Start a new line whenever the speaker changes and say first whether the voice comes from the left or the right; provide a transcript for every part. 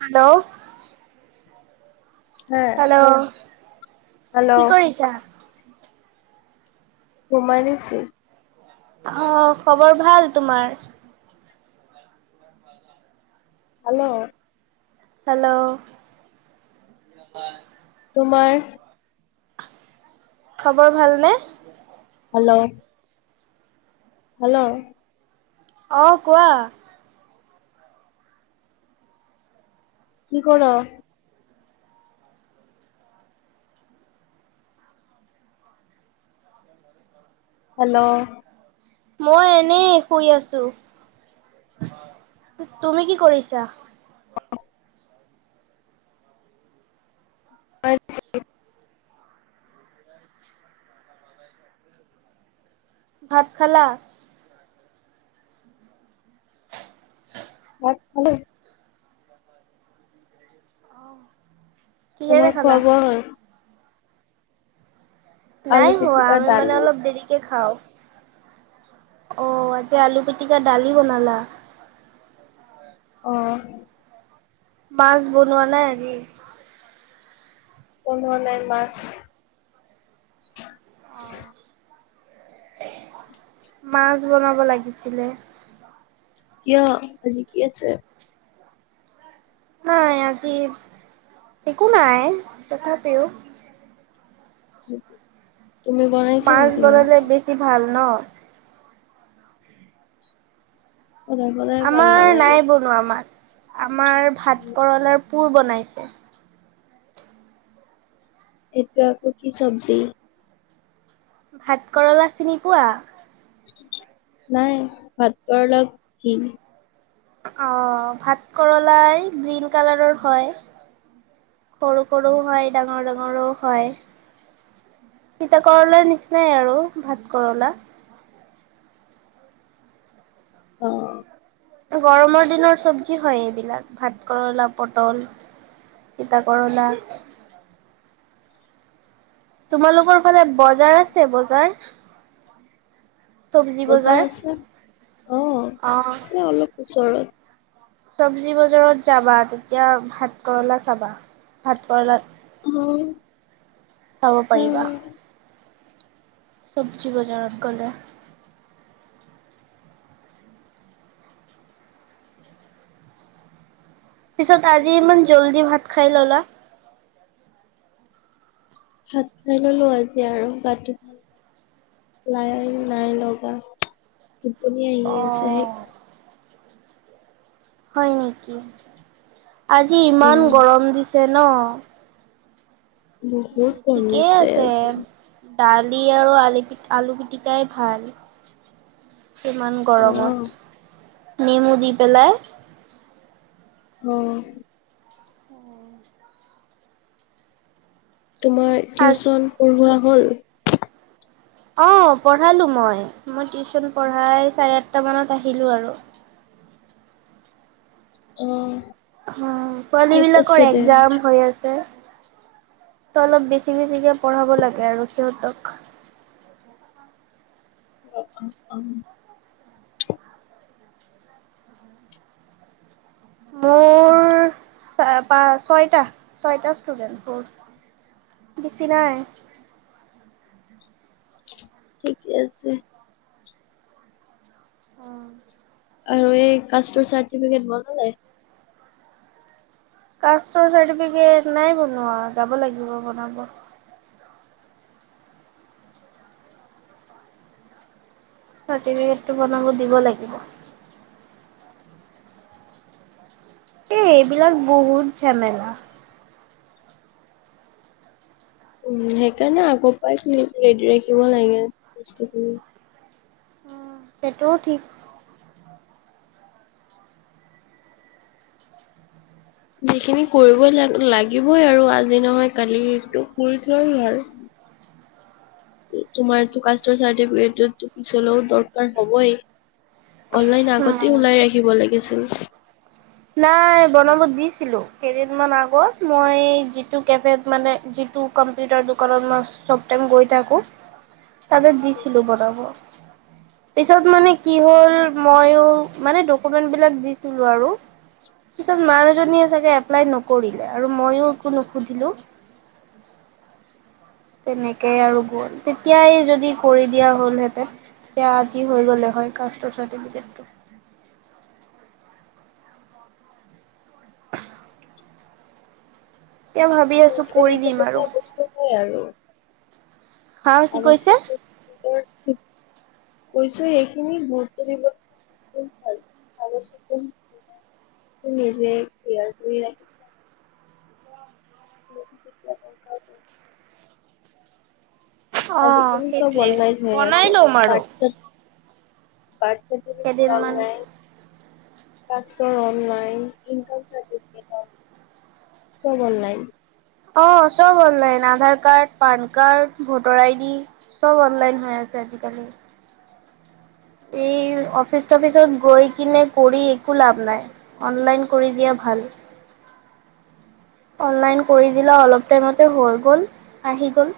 right: Hello.
left: হ্যাঁ
right: hello,
left: hello
right: কি কৰিছা?
left: সোমাই লৈছিল।
right: অ', খবৰ ভাল তোমাৰ?
left: হেল্ল'?
right: হেল্ল'?
left: তোমাৰ?
right: খবৰ ভাল নে?
left: হেল্ল'? হেল্ল'?
right: অ' কোৱা।
left: কি কৰ? হেল্ল'?
right: মই এনেই শুই আছোঁ। তুমি কি কৰিছা?
left: [inaudible] [inaudible]
right: ভাত খালা?
left: [inaudible] খালোঁ।
right: কিহেৰে
left: তোমাৰ
right: খালা?
left: খোৱা বোৱা হ'ল? আলু
right: নাই হোৱা,
left: পিটিকা
right: আমি মানে
left: দালি
right: অলপ দেৰিকে খাওঁ। অ' আজি আলু পিটিকা দালি বনালা।
left: অ',
right: মাছ বনোৱা নাই আজি
left: বনোৱা নাই মাছ
right: মাছ বনাব লাগিছিলে
left: কিয় আজি কি আছে
right: নাই আজি একো নাই তথাপিও
left: [inaudible] বনাইছা
right: মাছ
left: নেকি
right: বনালে বেছি ভাল ন
left: সদায় সদায় ভাল
right: আমাৰ
left: নালাগে
right: নাই বনোৱা আমাৰ আমাৰ ভাত কেৰলাৰ পোৰ বনাইছে
left: এইটো আকৌ কি চব্জি
right: ভাত কৰলা চিনি পোৱা
left: নাই ভাত কৰলা কি
right: অ', ভাত কৰলাই গ্ৰীণ কালাৰৰ হয় সৰু সৰুও হয় ডাঙৰ ডাঙৰো হয় তিতা কৰলাৰ নিচিনাই আৰু ভাত কৰলা
left: অ',
right: গৰমৰ দিনৰ চব্জি হয়, এইবিলাক ভাত কৰলা পটল তিতা কৰলা তোমালোকৰ ফালে বজাৰ আছে বজাৰ
left: বজাৰ আছে অ',
right: অ'।
left: আছে অলপ ওচৰত
right: চব্জি বজাৰত যাবা তেতিয়া ভাত কৰলা চাবা ভাত কৰলাত
left: হয়,
right: চাব পাৰিবা চব্জি বজাৰত গলে পিছত আজি ইমান জল্দি ভাত খাই ললা
left: চাত চাই ললো আজি আৰু গাটো নাই, নাই লগা টোপনি আহি আছে সেইকাৰ
right: হয় নেকি আজি
left: উম
right: ইমান গৰম দিছে ন
left: বহুত
right: ঠিকেই
left: কমিছে
right: আছে
left: আজি
right: দালি আৰু আলি আলু পিটিকাই ভাল ইমান
left: অ
right: গৰমত নেমু দি পেলাই
left: উম। তোমাৰ টিউচন পঢ়োৱা হল
right: অ', পঢ়ালো মই মই টিউচন পঢ়াই চাৰে আঠটা মানত আহিলো আৰু
left: অ',
right: অ', পোৱালী
left: কেইটা
right: বিলাকৰ
left: ষ্টুডেন্ট
right: এক্সযাম হৈ আছে ত অলপ বেছি বেছিকে পঢ়াব লাগে আৰু সিহঁতক
left: উ, উ
right: মোৰ প ছয়টা, ছয়টা ষ্টুডেন্ট মোৰ বেছি নাই
left: থিকে আছে
right: অম [inaudible]
left: আৰু এই কাষ্টৰ চাৰ্টিফিকেট বনা নাই
right: কাষ্টৰ চাৰ্টিফিকেট নাই বনোৱা যাব লাগিব বনাব চাৰ্টিবিকেতো বনাবো দিব লাগিব এই এইবিলাক বহুত ঝামেলা
left: উ সেইকাৰণে আগৰ পৰাই চ ৰেডি ৰাখিব লাগে বস্তুখিনি
right: সেইটোও ঠিক
left: যিখিনি কৰিবই ল লাগিবই আৰু আজি নহয় কালিটো কৰি থোৱা ভাল
right: [inaudible]
left: তোমাৰটো কাষ্টৰ চাৰ্টিফিকেটতো পিছলৈও দৰকাৰ হ'বই। অনলাইন আগতে
right: নাই।
left: ওলাই ৰাখিব লাগিছিল।
right: নাই বনাব দিছিলোঁ কেইদিনমান আগত মই যিটো কেফেত মানে দি টো কম্পিউটাৰ দোকানত মই চব টাইম গৈ থাকোঁ। তাতে দিছিলোঁ বনাবৰ। পিছত মানে কি হ'ল ময়ো মানে ডকুমেন্টবিলাক দিছিলোঁ আৰু। পিছত মানুহজনীয়ে চাগে এপ্লাই নকৰিলে আৰু ময়ো একো নুসুধিলো। [inaudible] তেনেকেই আৰু গ'ল তেতিয়াই যদি কৰি দিয়া হ'লহেঁতেন। এতিয়া আজি হৈ গ'লে হয় কাষ্টৰ চাৰ্টিফিকেতটো। এতিয়া ভাবি আছো
left: [unintelligible]
right: কৰি দিম আৰু
left: এটা বস্তু হয় আৰু।
right: হা কি
left: কাগজ
right: কৈছে?
left: কৈছোঁ, এইখিনি গুৰুত্ব দিব কিছ ভাল কাগজ পত্ৰ ত' নিজে কিয়াৰ কৰি ৰাখিব। [unintelligible]
right: অ
left: আজিকালি চব
right: সেইটোৱে
left: অনলাইন হৈ আছে
right: বনাই লম আৰু
left: হোৱাটছআপ বাৰ্থ চাৰ্টিফিকেট কম
right: কেইদিনমান
left: নাই। কাষ্টৰ অনলাইন, ইনকাম চাৰ্টিফিকেট হয়ক। চব অনলাইন।
right: অ', চব অনলাইন আধাৰ কাৰ্ড, পান কাৰ্ড, ভোটাৰ আইডি, চব অনলাইন হৈ আছে। আজিকালি এই অফিচ টফিচত গৈ কিনে কৰি একো লাভ নাই অনলাইন কৰি দিয়া ভাল। [inaudible] অনলাইন কৰি দিলা অলপ টাইমতে হৈ গ'ল, আহি গ'ল।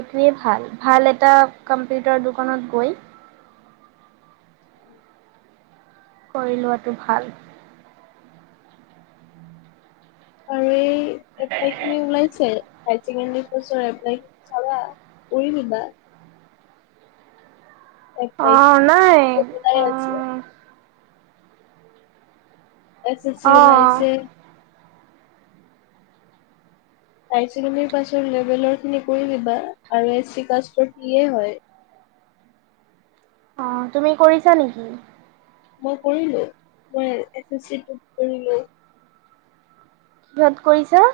right: এইটোৱেই ভাল ভাল এটা কম্পিউটাৰ দোকানত গৈ
left: উ।
right: কৰি লোৱাটো ভাল।
left: আৰু এই এপ্লাইখিনি ওলাইছে? হাই ছেকেণ্ডাৰী পোষ্টৰ এপ্লাইখিনি চাবা কৰি দিবা।
right: অ
left: এপ্লাই
right: নাই
left: ওলাই
right: অ।
left: আছে এছ চি চি
right: অ'
left: ওলাইছে। হায়াৰ ছেকেণ্ডেৰী পাছৰ লেভেলৰখিনি কৰি দিবা আৰু এছ চি কাষ্টৰ পিয়ে হয়।
right: অ তুমি কৰিছা নেকি?
left: মই কৰিলোঁ, [unintelligible] কৰিলোঁ।
right: কিহত কৰিছা?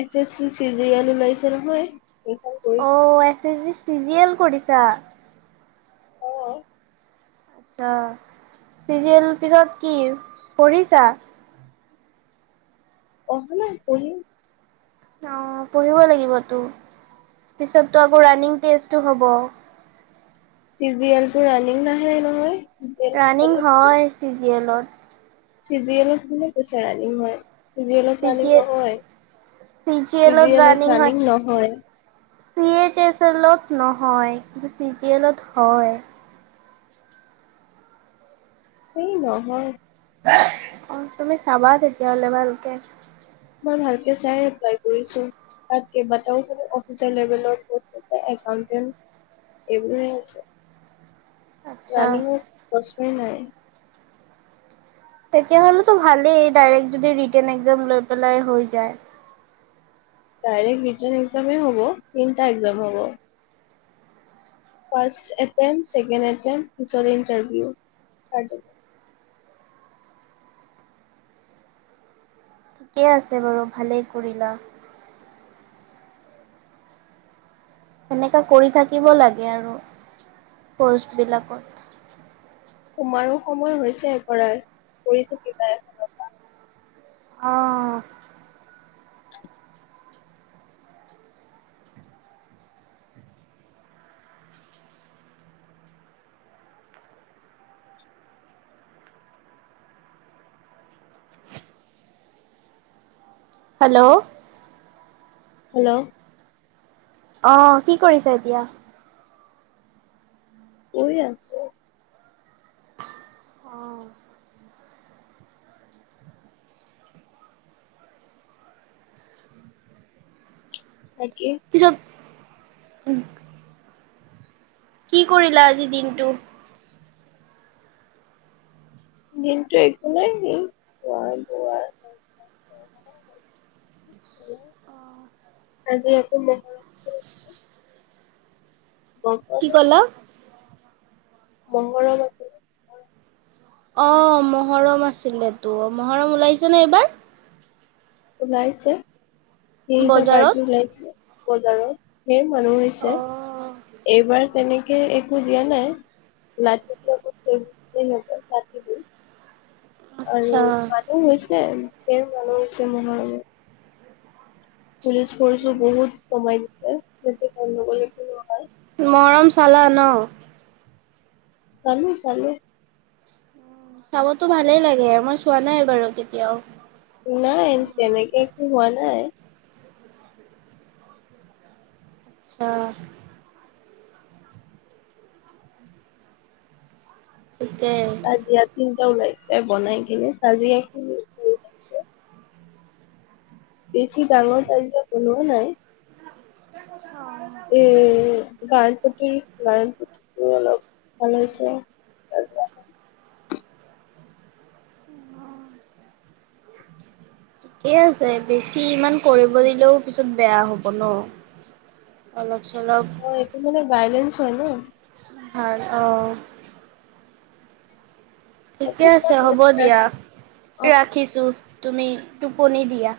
left: S S C, C G L ওলাইছে নহয়। সেইখন কৰি
right: অ', S S C C G L কৰিছা?
left: হয়।
right: অ', চি জি এল পিছত কি? পঢ়িছা?
left: পঢ়া নাই, পঢ়িম।
right: অ', পঢ়িব লাগিবতো। পিছততো আকৌ ৰানিং টেষ্টো হ'ব।
left: চি জি এল টো, ৰানিং নাহে নহয়। চি জি এল টো
right: ৰাণিং
left: বেলেগ
right: হয়, চি জি এলত।
left: চি জি এলত কোনে কৈছে ৰানিং হয়? চি জি এলত ৰানিং
right: জি এ
left: নহয়, চি জি এলত ৰানিং নহয়।
right: এইচ এছ এলত নহয়, কিন্তু চি জি এলত হয়।
left: হেই নহয়।
right: [inaudible] অ', তুমি চাবা তেতিয়াহ'লে ভালকে।
left: মই ভালকে চাই এপ্লাই কৰিছোঁ। তাত, কেইবাটাও চাগে অফিচাৰ লেভেলৰ প'ষ্ট আছে, একাউণ্টেণ্ট। এইবোৰে আছে,
right: আচ্ছা
left: ৰাণীংত প্ৰশ্ন নাই।
right: তেতিয়াহ'লেতো ভালেই ডাইৰেক্ট যদি ৰিটেন এক্সাম লৈ পেলাই হৈ যায়।
left: ডাইৰেক্ট ৰিটেন এক্সামেই হ'ব, তিনিটা এক্সাম হ'ব। ফাৰ্ষ্ট এটেম্ট, ছেকেণ্ড এটেম্ট, পিছত ইণ্টাৰভিউ, থাৰ্ড এটেম্ট।
right: ঠিকে আছে বাৰু, ভালেই কৰিলা। সেনেকা কৰি থাকিব লাগে আৰু, প'ষ্টবিলাকত।
left: তোমাৰো সময় হৈছে কৰাৰ, কৰি থাকিবা এফালৰ পৰা।
right: অ'। হেল্ল'!
left: হেল্ল'!
right: অ', কি কৰিছা এতিয়া?
left: শুই আছোঁ।
right: অ'।
left: বাকী
right: উম। কি কৰিলা আজি দিনটো?
left: দিনটো একো নাই, এই খোৱা, বোৱা [unintelligible] আজি আকৌ মহ [unintelligible]
right: কি ক'লা?
left: মহৰম আছে।
right: অ', মহৰম আছিলেতো, মহৰম ওলাইছেনে এইবাৰ?
left: ওলাইছে, কেইটা
right: বজাৰত?
left: পাৰ্টি ওলাইছে, বজাৰত? ধেৰ মানুহ হৈছে,
right: অ',
left: এইবাৰ তেনে কে, একো দিয়া নাই? লাঠি বিলাকত থৈছে সিহঁতে, [unintelligible] আৰু
right: আচ্ছা
left: মানুহ হৈছে, ধেৰ মানুহ হৈছে মহৰমৰ। পুলিচ ফ'ৰ্চো বহুত কমাই দিছে [unintelligible]
right: মহৰম চালা ন?
left: চালোঁ, চালোঁ।
right: চাবতো ভালেই লাগে, মই চোৱা নাই বাৰু কেতিয়াও।
left: নাই, তেনেকে একো হোৱা নাই।
right: [unintelligible] ঠিকে
left: তাজিয়া তিনিটা ওলাইছে বনাই কিনে তাজিয়াখিনি কৰিছে। বেছি ডাঙৰ তাজিয়া বনোৱাও নাই। এ গাজপতি লাৰন পতিটো অলপ ভাল হৈছে [unintelligible]
right: থিকে আছে বেছি ইমান কৰিব দিলেও পিছত বেয়া হ'ব ন। অলপ চলপ
left: অ এইটো মানে বাইলেন্স হয় ন।
right: ভাল অ। ঠিকে আছে হ'ব দিয়া
left: অ
right: ৰাখিছো। তুমি টোপনি দিয়া।